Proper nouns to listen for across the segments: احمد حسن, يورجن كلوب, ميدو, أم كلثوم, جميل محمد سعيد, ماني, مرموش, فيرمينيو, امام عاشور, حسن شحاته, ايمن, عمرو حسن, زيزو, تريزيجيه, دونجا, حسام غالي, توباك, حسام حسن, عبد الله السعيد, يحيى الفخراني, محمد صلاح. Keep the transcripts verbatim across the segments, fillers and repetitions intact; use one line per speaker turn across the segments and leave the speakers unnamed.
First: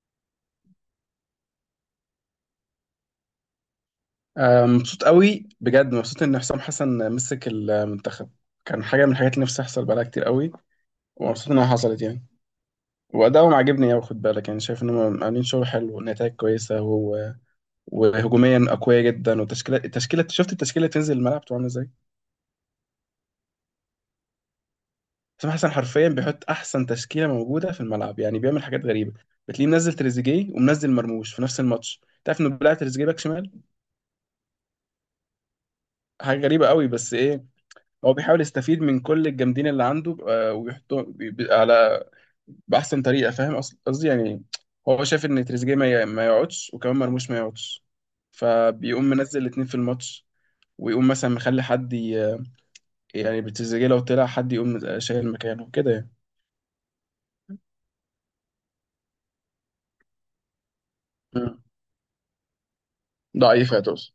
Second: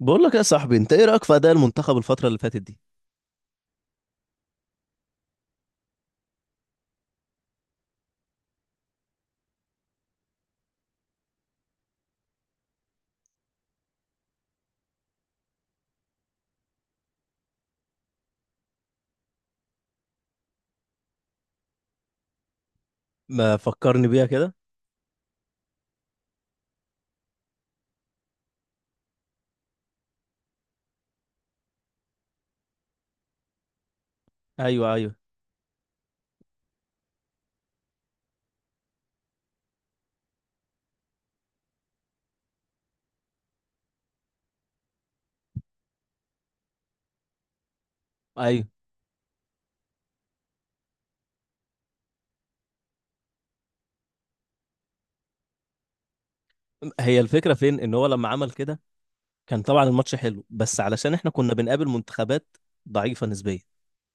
بقول لك يا صاحبي، انت ايه رايك في اداء المنتخب الفتره اللي فاتت دي؟
آه، مبسوط قوي بجد مبسوط ان حسام حسن مسك المنتخب. كان حاجه من الحاجات اللي نفسي تحصل بقالها كتير قوي. ومبسوط انها حصلت يعني. وادائهم عاجبني قوي. خد بالك يعني شايف انهم عاملين شغل حلو ونتائج كويسه. و... وهجوميا اقوياء جدا. وتشكيله التشكيله شفت التشكيله اللي تنزل الملعب بتبقى عامله ازاي.
ما فكرني بيها كده.
حسام حسن حرفيا بيحط احسن تشكيله موجوده في الملعب، يعني بيعمل حاجات غريبه. بتلاقيه منزل تريزيجيه ومنزل مرموش في نفس الماتش. تعرف انه بيلعب تريزيجيه باك شمال،
ايوه، ايوه،
حاجه غريبه قوي. بس ايه، هو بيحاول يستفيد من كل الجامدين اللي عنده، آه، ويحطهم بي- بي- على بأحسن طريقة. فاهم أص- قصدي يعني. هو شايف إن تريزيجيه ما ي- ما يقعدش وكمان مرموش ما يقعدش،
ايوه.
فبيقوم منزل الاتنين في الماتش. ويقوم مثلا مخلي حد ي- يعني بتريزيجيه لو طلع حد يقوم شايل مكانه كده يعني.
هي الفكره فين ان هو لما عمل كده؟ كان طبعا الماتش حلو، بس علشان احنا كنا
مم.
بنقابل منتخبات ضعيفه نسبيا.
ضعيف يا توس.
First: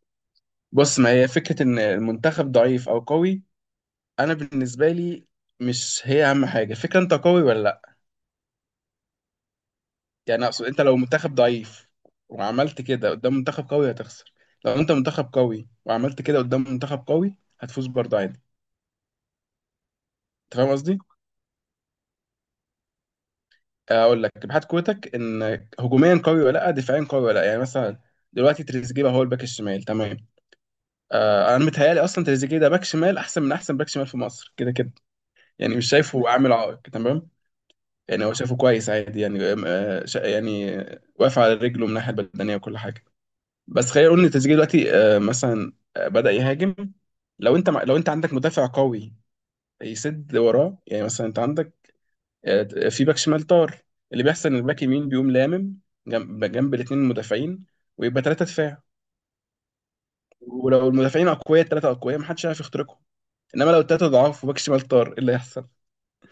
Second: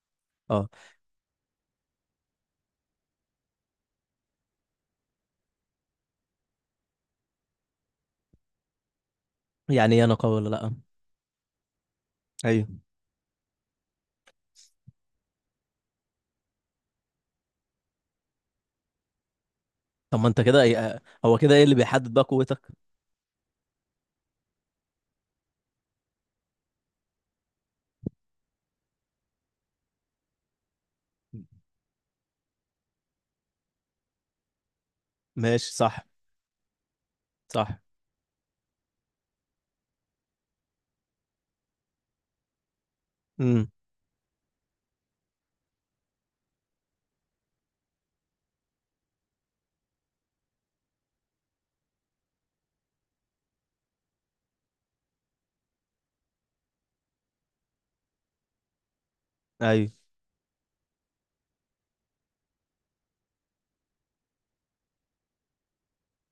اه.
بص، ما هي فكرة إن المنتخب ضعيف أو قوي. أنا بالنسبة لي مش هي أهم حاجة فكرة أنت قوي ولا لأ.
يعني ايه انا قوي
يعني
ولا
اقصد،
لا؟
انت لو منتخب ضعيف وعملت
ايوه.
كده قدام منتخب قوي هتخسر. لو انت منتخب قوي وعملت كده قدام منتخب قوي هتفوز برضه عادي.
طب ما انت
انت
كده
فاهم قصدي.
ايه، هو كده ايه اللي بيحدد بقى قوتك؟
اقول لك ابحاث قوتك، ان هجوميا قوي ولا لا، دفاعيا قوي ولا لا. يعني مثلا دلوقتي تريزيجيه هو الباك الشمال، تمام؟ آه، انا متهيالي اصلا تريزيجيه ده باك شمال احسن من احسن باك شمال في مصر كده كده.
ماشي،
يعني مش
صح.
شايفه عامل عائق، تمام.
صح.
يعني هو شايفه كويس عادي يعني. آه شا- يعني واقف على رجله من الناحيه البدنيه وكل حاجه.
امم.
بس خلينا نقول ان تريزيجيه دلوقتي، آه، مثلا، آه، بدأ يهاجم. لو انت مع- لو انت عندك مدافع قوي يسد وراه. يعني مثلا انت عندك، آه، في باك شمال طار. اللي بيحصل ان الباك يمين بيقوم لامم جنب جنب الاثنين المدافعين، ويبقى ثلاثه دفاع.
ايوه.
ولو المدافعين اقوياء، الثلاثه اقوياء، محدش هيعرف يخترقهم. انما لو الثلاثه ضعاف وباك شمال طار، ايه اللي هيحصل؟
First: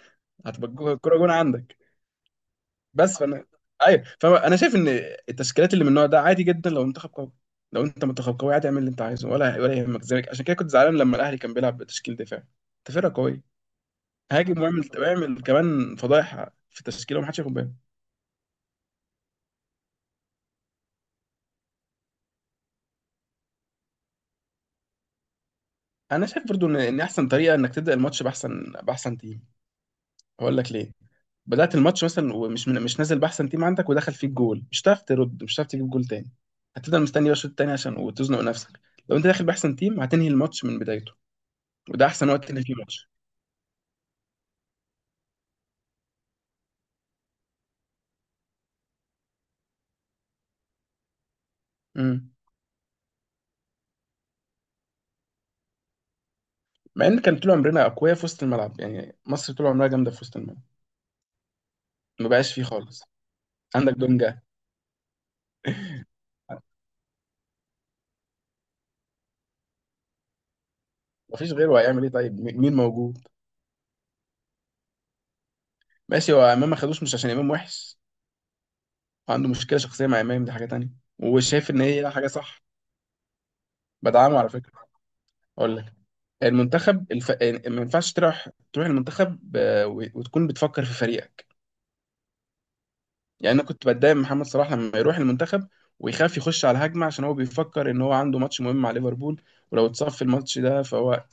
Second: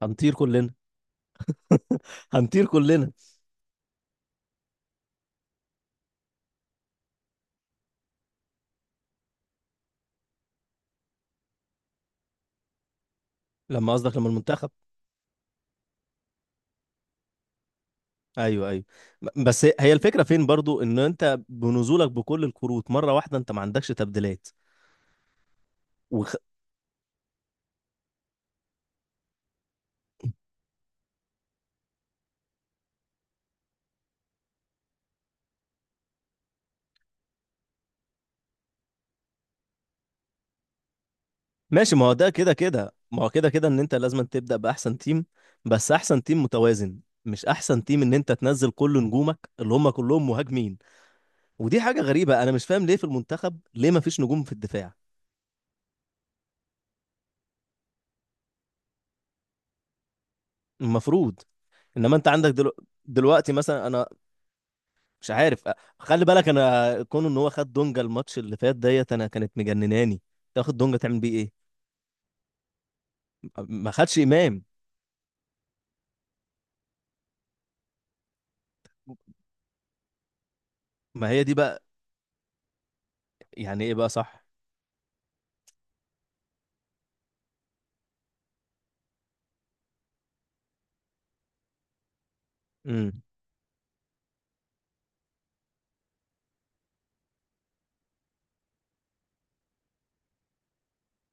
هنطير كلنا.
هتبقى الكوره جون عندك.
هنطير كلنا.
بس فانا ايوه، فانا شايف ان التشكيلات اللي من النوع ده عادي جدا لو منتخب قوي. لو انت منتخب قوي عادي اعمل اللي انت عايزه، ولا ولا يهمك ذلك. عشان كده كنت زعلان لما الاهلي كان بيلعب بتشكيل دفاعي. انت فرقه قويه،
لما قصدك لما
هاجم
المنتخب.
واعمل واعمل كمان فضايح في التشكيله ومحدش ياخد باله.
ايوه، ايوه. ب- بس هي الفكره فين برضو ان انت بنزولك بكل الكروت مره واحده انت ما عندكش تبديلات
انا
وخ...
شايف برضو ان ان احسن طريقه انك تبدا الماتش باحسن باحسن تيم. هقول لك ليه. بدات الماتش مثلا ومش من... مش نازل باحسن تيم عندك، ودخل فيك جول، مش هتعرف ترد، مش هتعرف تجيب جول تاني. هتفضل مستني بقى الشوط التاني عشان وتزنق نفسك. لو انت داخل باحسن تيم هتنهي الماتش من بدايته.
ماشي. ما
وده
هو
احسن
ده
وقت
كده
اللي فيه
كده
ماتش.
ما هو كده كده ان انت لازم تبدا باحسن تيم، بس احسن تيم متوازن، مش احسن تيم ان انت تنزل كل نجومك اللي هم كلهم مهاجمين. ودي حاجه
امم.
غريبه، انا مش فاهم ليه في المنتخب ليه ما فيش نجوم في الدفاع.
مع ان كان طول عمرنا اقوياء في وسط الملعب، يعني مصر طول عمرها جامده في وسط الملعب.
المفروض. انما انت
ما
عندك
بقاش فيه
دلو...
خالص.
دلوقتي مثلا
عندك
انا
دونجا،
مش عارف أ- خلي بالك انا كون ان هو خد دونجا الماتش اللي فات ديت انا كانت مجنناني. تاخد دونجا تعمل بيه ايه؟
مفيش غيره هيعمل ايه؟ طيب م- مين موجود؟
ما خدش امام.
ماشي. هو امام ما خدوش مش عشان امام وحش، وعنده مشكله شخصيه مع امام، دي حاجه تانية.
ما هي دي
وشايف ان
بقى.
هي حاجه صح.
يعني ايه بقى
بدعمه
صح؟
على فكره. اقول لك، المنتخب الف... ما ينفعش تروح تروح المنتخب ب... وتكون بتفكر في فريقك.
امم.
يعني انا كنت بتضايق من محمد صلاح لما يروح المنتخب ويخاف يخش على هجمه، عشان هو بيفكر ان هو عنده ماتش مهم مع ليفربول، ولو اتصاب في الماتش ده فهو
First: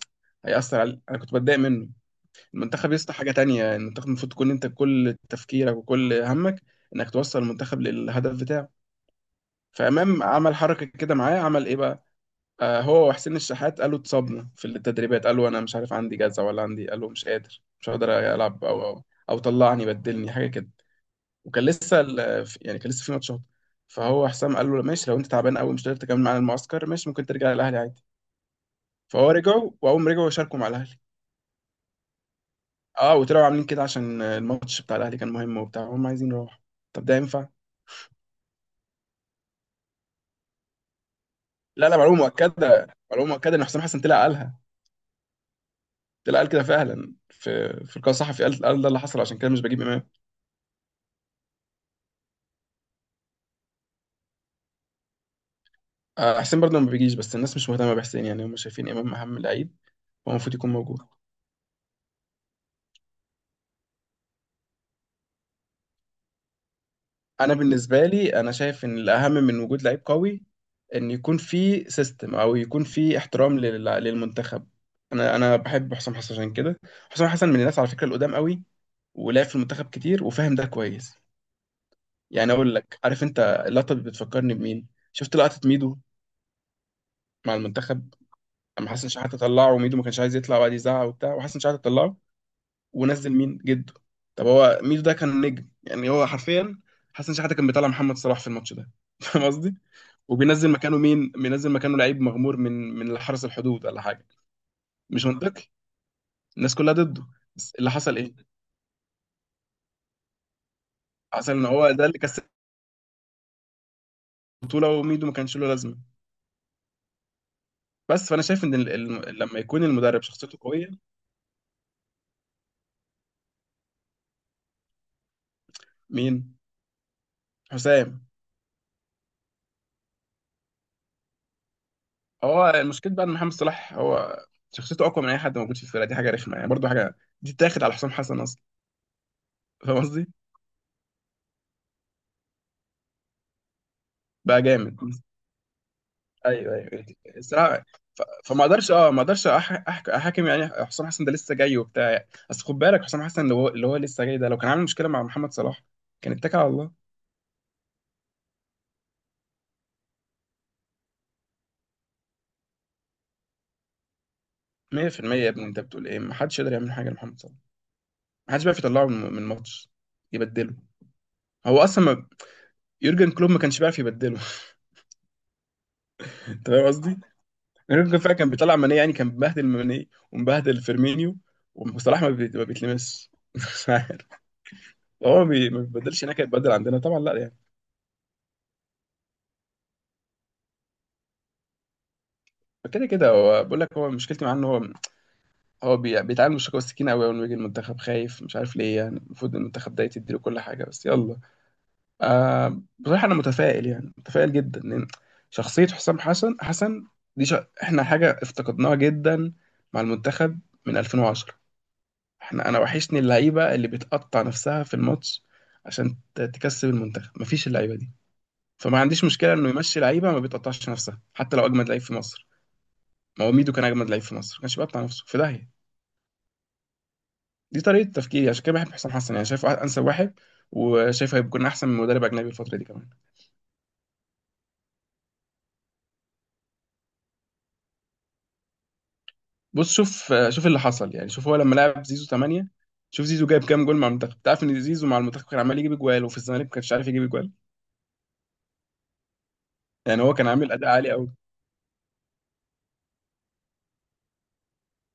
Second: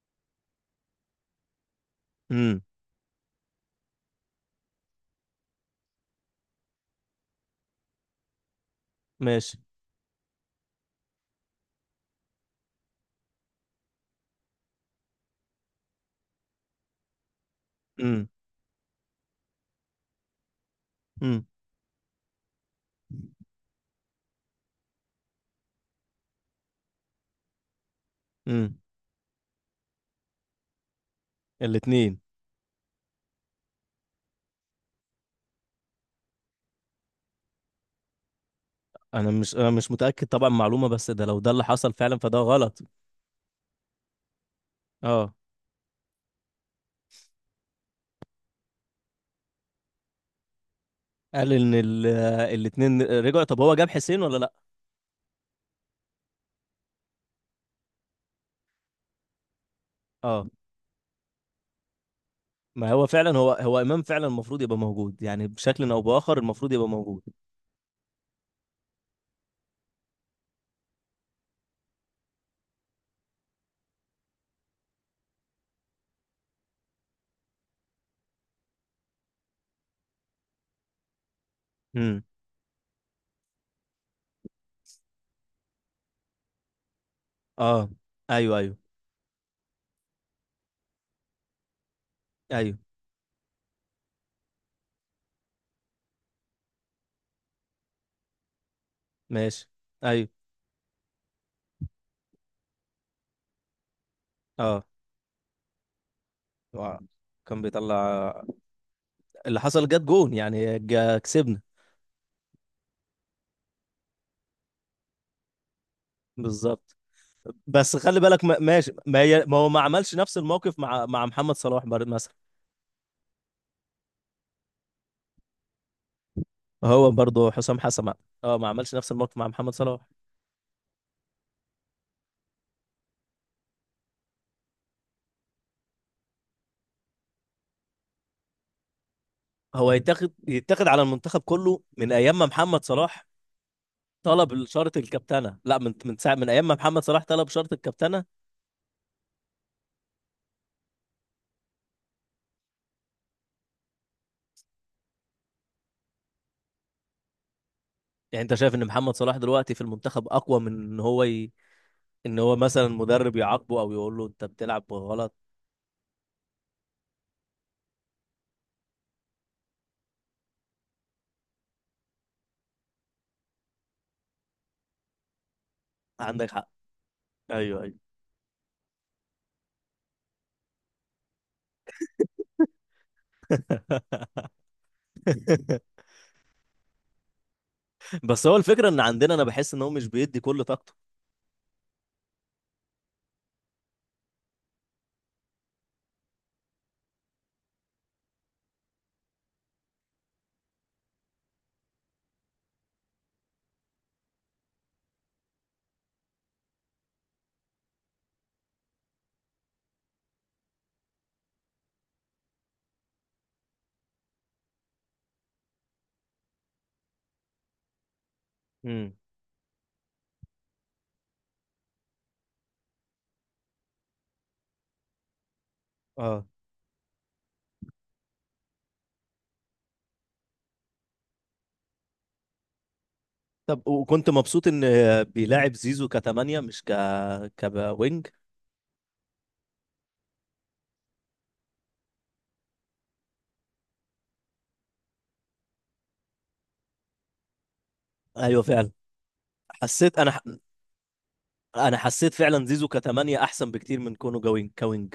هيأثر على، انا كنت بتضايق منه.
امم.
المنتخب يسطا حاجه تانية. المنتخب المفروض تكون انت كل تفكيرك وكل همك انك توصل المنتخب للهدف بتاعه.
ماشي.
فامام عمل حركه كده معاه، عمل ايه بقى؟ آه، هو وحسين الشحات قالوا اتصابنا في التدريبات. قالوا انا مش عارف عندي جزع ولا عندي، قالوا مش قادر مش هقدر
امم،
العب او او او طلعني بدلني حاجه كده.
امم،
وكان لسه ال- يعني كان لسه في ماتشات. فهو حسام قال له ماشي لو انت تعبان قوي مش قادر تكمل معانا المعسكر، ماشي ممكن ترجع الاهلي عادي.
امم.
فهو رجعوا، واول ما رجعوا شاركوا مع الاهلي.
الاثنين.
اه، وطلعوا عاملين كده عشان الماتش بتاع الاهلي كان مهم، وبتاع هم عايزين يروحوا. طب ده ينفع؟
انا مش انا مش متاكد طبعا معلومه، بس ده لو ده اللي
لا
حصل
لا، معلومه
فعلا فده غلط.
مؤكده، معلومه مؤكده ان حسام حسن طلع قالها.
اه.
طلع قال كده فعلا في في لقاء صحفي، قال قال ده اللي حصل عشان كده مش بجيب امام.
قال ان الاثنين رجعوا. طب هو جاب حسين ولا لا؟
آه، حسين برضه ما بيجيش، بس الناس مش مهتمه بحسين، يعني هم شايفين امام اهم لعيب. هو
اه.
المفروض يكون موجود.
ما هو فعلا، هو هو امام فعلا المفروض يبقى موجود، يعني بشكل او باخر المفروض يبقى موجود.
انا بالنسبه لي، انا شايف ان الاهم من وجود لعيب قوي، ان يكون في سيستم او يكون في احترام لل- للمنتخب. انا انا بحب حسام حسن عشان كده. حسام حسن من الناس على فكره القدام قوي، ولعب في المنتخب كتير وفاهم ده كويس.
امم.
يعني اقول لك، عارف انت اللقطه دي بتفكرني بمين؟ شفت لقطه ميدو مع
اه.
المنتخب،
ايوه، ايوه.
اما حسن شحاته طلعه وميدو ما كانش عايز يطلع، وقعد يزعق وبتاع، وحسن شحاته طلعه
ايوه.
ونزل مين جده. طب هو ميدو ده كان نجم، يعني هو حرفيا حسن شحاته كان بيطلع محمد صلاح في الماتش ده فاهم
ماشي.
قصدي.
ايوه.
وبينزل مكانه مين؟ بينزل مكانه لعيب مغمور من من حرس الحدود ولا حاجه.
اه.
مش منطقي، الناس كلها
آه.
ضده.
كان
بس اللي حصل
بيطلع.
ايه؟
اللي حصل جت جون، يعني جا-
حصل
كسبنا.
ان هو ده اللي كسب البطوله، وميدو ما كانش له لازمه.
بالظبط. بس خلي
بس فانا
بالك، ما-
شايف ان ال-
ماشي، ما
ال-
هي ما
لما
هو ما
يكون
عملش
المدرب
نفس
شخصيته
الموقف
قويه.
مع مع محمد صلاح، بر- مثلا.
مين؟
هو برضه حسام حسن.
حسام.
اه، ما عملش نفس الموقف مع محمد صلاح.
هو المشكله بقى ان محمد صلاح هو شخصيته اقوى من اي حد موجود في الفرقه، دي حاجه رخمه يعني برضه، حاجه دي تاخد على حسام حسن اصلا.
هو
فاهم قصدي؟
يتاخد يتاخد على المنتخب كله من ايام ما محمد صلاح
بقى
طلب شرط
جامد.
الكابتنه، لا، من من ساعه من ايام ما
ايوه
محمد
ايوه،
صلاح طلب شرط
الصراحه. ف-
الكابتنه.
فما اقدرش، اه ما اقدرش أح- أح- احاكم يعني حسام حسن، ده لسه جاي وبتاع يعني. اصل خد بالك حسام حسن اللي هو اللي هو لسه جاي ده لو كان عامل مشكله مع محمد صلاح كان اتكل على الله.
يعني انت شايف ان محمد صلاح دلوقتي في المنتخب اقوى من ان هو ي... ان هو مثلا مدرب يعاقبه او يقول له انت بتلعب غلط؟
ميه في الميه يا ابني انت بتقول ايه؟ ما حدش يقدر يعمل حاجه لمحمد صلاح. ما حدش بيعرف يطلعه من من الماتش يبدله. هو اصلا ما... يورجن كلوب ما كانش بيعرف يبدله
عندك حق.
انت فاهم قصدي؟
ايوه، ايوه.
يورجن فعلا كان بيطلع ماني، يعني كان بيبهدل ماني ومبهدل فيرمينيو، وصلاح ما, بي... ما بيتلمسش مش عارف. هو بي... ما بيبدلش هناك هيتبدل عندنا، طبعا لا يعني.
بس هو الفكرة ان عندنا انا بحس ان هو مش بيدي كل طاقته.
كده كده هو بقول لك، هو مشكلتي معاه ان هو، هو بي- بيتعامل من الشكوى السكينه قوي، اول ما يجي المنتخب خايف مش عارف ليه، يعني المفروض المنتخب ده يتديله كل حاجه بس يلا. آه، بصراحه انا متفائل، يعني متفائل جدا ان شخصيه حسام حسن حسن دي ش... احنا حاجه افتقدناها جدا مع المنتخب من الفين وعشرة. احنا انا وحشني اللعيبه اللي بتقطع نفسها في الماتش عشان ت- تكسب المنتخب، مفيش اللعيبه دي. فما
امم.
عنديش مشكله انه يمشي لعيبه ما بتقطعش نفسها حتى لو اجمد لعيب في مصر. ما هو ميدو كان اجمد لعيب في مصر، ما كانش بيقطع نفسه في داهيه.
اه.
دي طريقة تفكيري، عشان كده بحب حسام حسن، يعني شايفه أنسب واحد وشايف هيكون أحسن من مدرب أجنبي الفترة دي كمان.
طب وكنت مبسوط ان بيلاعب زيزو كتمانية مش ك كوينج؟
بص شوف شوف اللي حصل، يعني شوف هو لما لعب زيزو تمانية، شوف زيزو جايب كام جول مع المنتخب. تعرف إن زيزو مع المنتخب كان عمال يجيب أجوال، وفي الزمالك ما كانش عارف يجيب أجوال.
ايوه، فعلا. حسيت
يعني هو
انا.
كان عامل أداء عالي أوي.
انا حسيت فعلا زيزو كتمانية احسن بكتير من كونه جوينج كوينج.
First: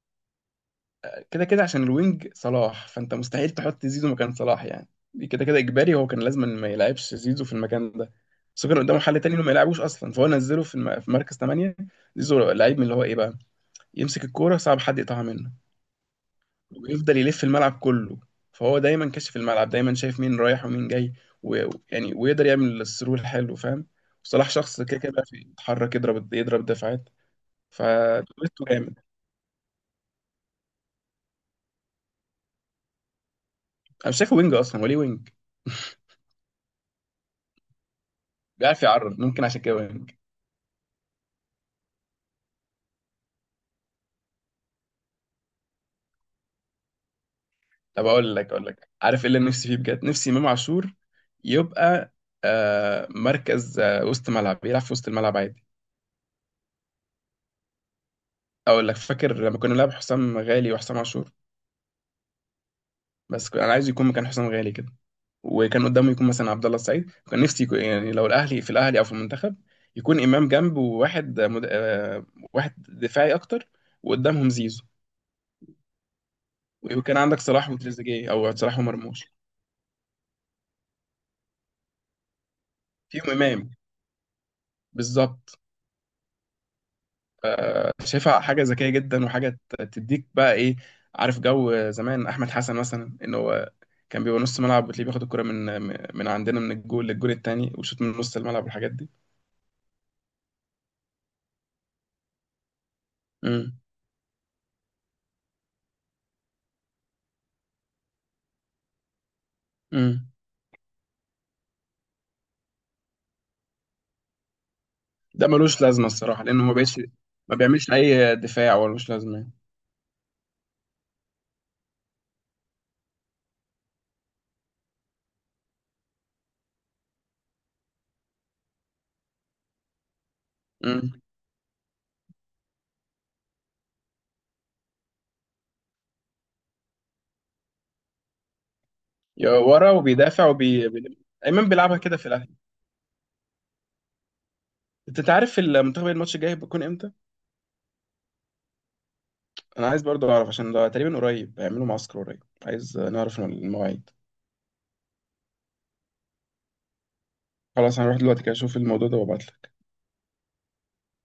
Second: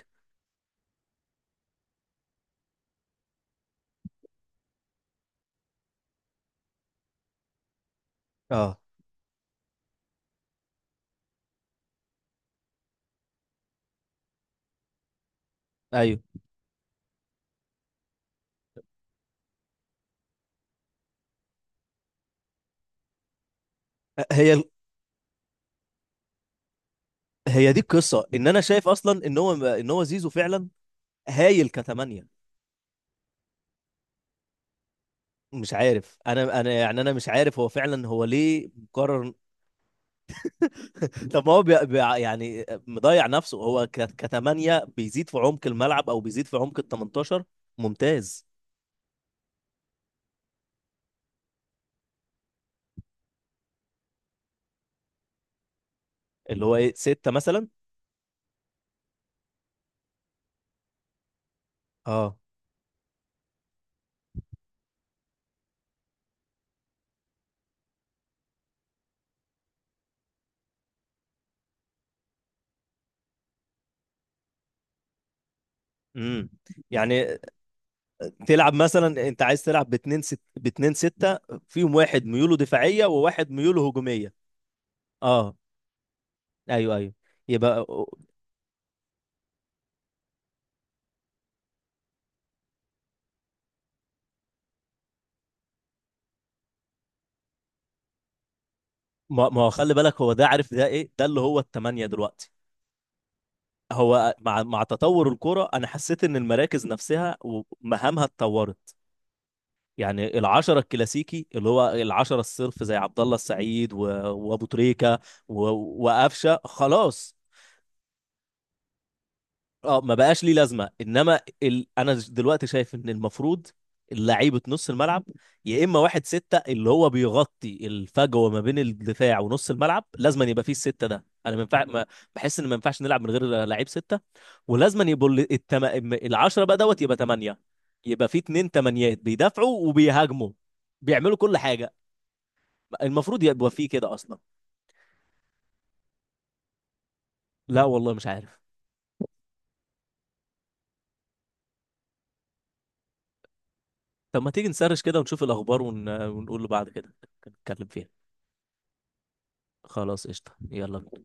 كده كده عشان الوينج صلاح، فأنت مستحيل تحط زيزو مكان صلاح يعني. دي كده كده إجباري، هو كان لازم ما يلعبش زيزو في المكان ده. بس هو
اه.
كان قدامه حل تاني إنه ما يلعبوش أصلا، فهو نزله في الم- في مركز تمانية. زيزو لعيب من اللي هو إيه بقى، يمسك الكورة صعب حد يقطعها منه،
ايوه.
ويفضل يلف الملعب كله، فهو دايما كاشف الملعب، دايما شايف مين رايح ومين جاي. ويعني ويقدر يعمل الثرو الحلو، فاهم؟ وصلاح
هي ال-
شخص كده كده بيعرف يتحرك يضرب يضرب دفاعات.
هي دي القصة ان انا
فدويتو
شايف
جامد.
اصلا ان هو ان هو زيزو فعلا هايل كتمانية.
انا مش شايفه وينج اصلا، وليه وينج؟
مش عارف، انا انا يعني انا مش عارف هو فعلا هو ليه
بيعرف يعرض،
مقرر.
ممكن عشان كده وينج.
طب ما هو بي... بي... يعني مضيع نفسه هو ك... كتمانية بيزيد في عمق الملعب او بيزيد في عمق ال تمنتاشر.
طب اقول
ممتاز.
لك، اقول لك عارف ايه اللي نفسي فيه بجد؟ نفسي امام عاشور يبقى، آه مركز، آه وسط ملعب، يلعب في وسط الملعب عادي.
اللي هو ايه، ستة مثلا؟
اقول لك فاكر لما كنا بنلعب حسام غالي وحسام عاشور.
اه.
بس ك- انا عايز يكون مكان حسام غالي كده، وكان قدامه يكون مثلا عبد الله السعيد. كان نفسي يكون يعني لو الاهلي، في الاهلي او في المنتخب، يكون امام جنبه وواحد مد... آه، واحد دفاعي اكتر، وقدامهم زيزو.
امم.
وكان
يعني
عندك صلاح وتريزيجيه او
تلعب
صلاح
مثلا
ومرموش.
انت عايز تلعب باتنين ست باتنين ستة فيهم واحد ميوله دفاعية
فيهم
وواحد
امام.
ميوله هجومية. اه.
بالظبط.
ايوه، ايوه. يبقى.
شايفها حاجه ذكيه جدا، وحاجه ت- تديك بقى ايه. عارف جو زمان احمد حسن مثلا ان هو كان بيبقى نص ملعب، وتلاقيه بياخد الكرة من من عندنا من الجول للجول التاني، وشوط من نص الملعب والحاجات دي.
ما ما هو خلي بالك هو ده عارف ده ايه، ده اللي هو التمانية دلوقتي.
امم.
هو مع مع تطور الكرة انا حسيت ان المراكز نفسها ومهامها اتطورت.
امم.
يعني العشرة الكلاسيكي اللي هو العشرة الصرف زي عبد الله السعيد و... وابو تريكة
ده
و...
ملوش لازمه الصراحه
وقفشه
لانه ما بقتش،
خلاص.
ما بيعملش اي دفاع، ولا ملوش لازمه يعني.
اه، ما بقاش ليه لازمة. انما ال... انا دلوقتي شايف ان المفروض لعيبة نص الملعب، يا اما واحد ستة اللي هو بيغطي الفجوة ما بين الدفاع ونص الملعب، لازم أن يبقى فيه الستة
امم.
ده. انا ما ينفع ما- بحس ان ما ينفعش نلعب من غير لعيب ستة. ولازم أن يبقوا ال- التم... العشرة بقى دوت يبقى تمانية، يبقى فيه اتنين تمانيات
يا
بيدافعوا
ورا وبيدافع
وبيهاجموا،
وبي بي-
بيعملوا كل
ايمن
حاجة.
بيلعبها كده في الاهلي.
المفروض يبقى فيه كده اصلا.
انت انت عارف المنتخب الماتش الجاي بيكون امتى؟
لا والله، مش عارف.
انا عايز برضو اعرف عشان ده تقريبا قريب، هيعملوا معسكر قريب، عايز نعرف المواعيد.
طب ما تيجي نسرش كده ونشوف الاخبار ون... ونقول له بعد كده نتكلم
خلاص
فيها.
هنروح دلوقتي كده اشوف الموضوع ده وابعت.
خلاص قشطة، يلا.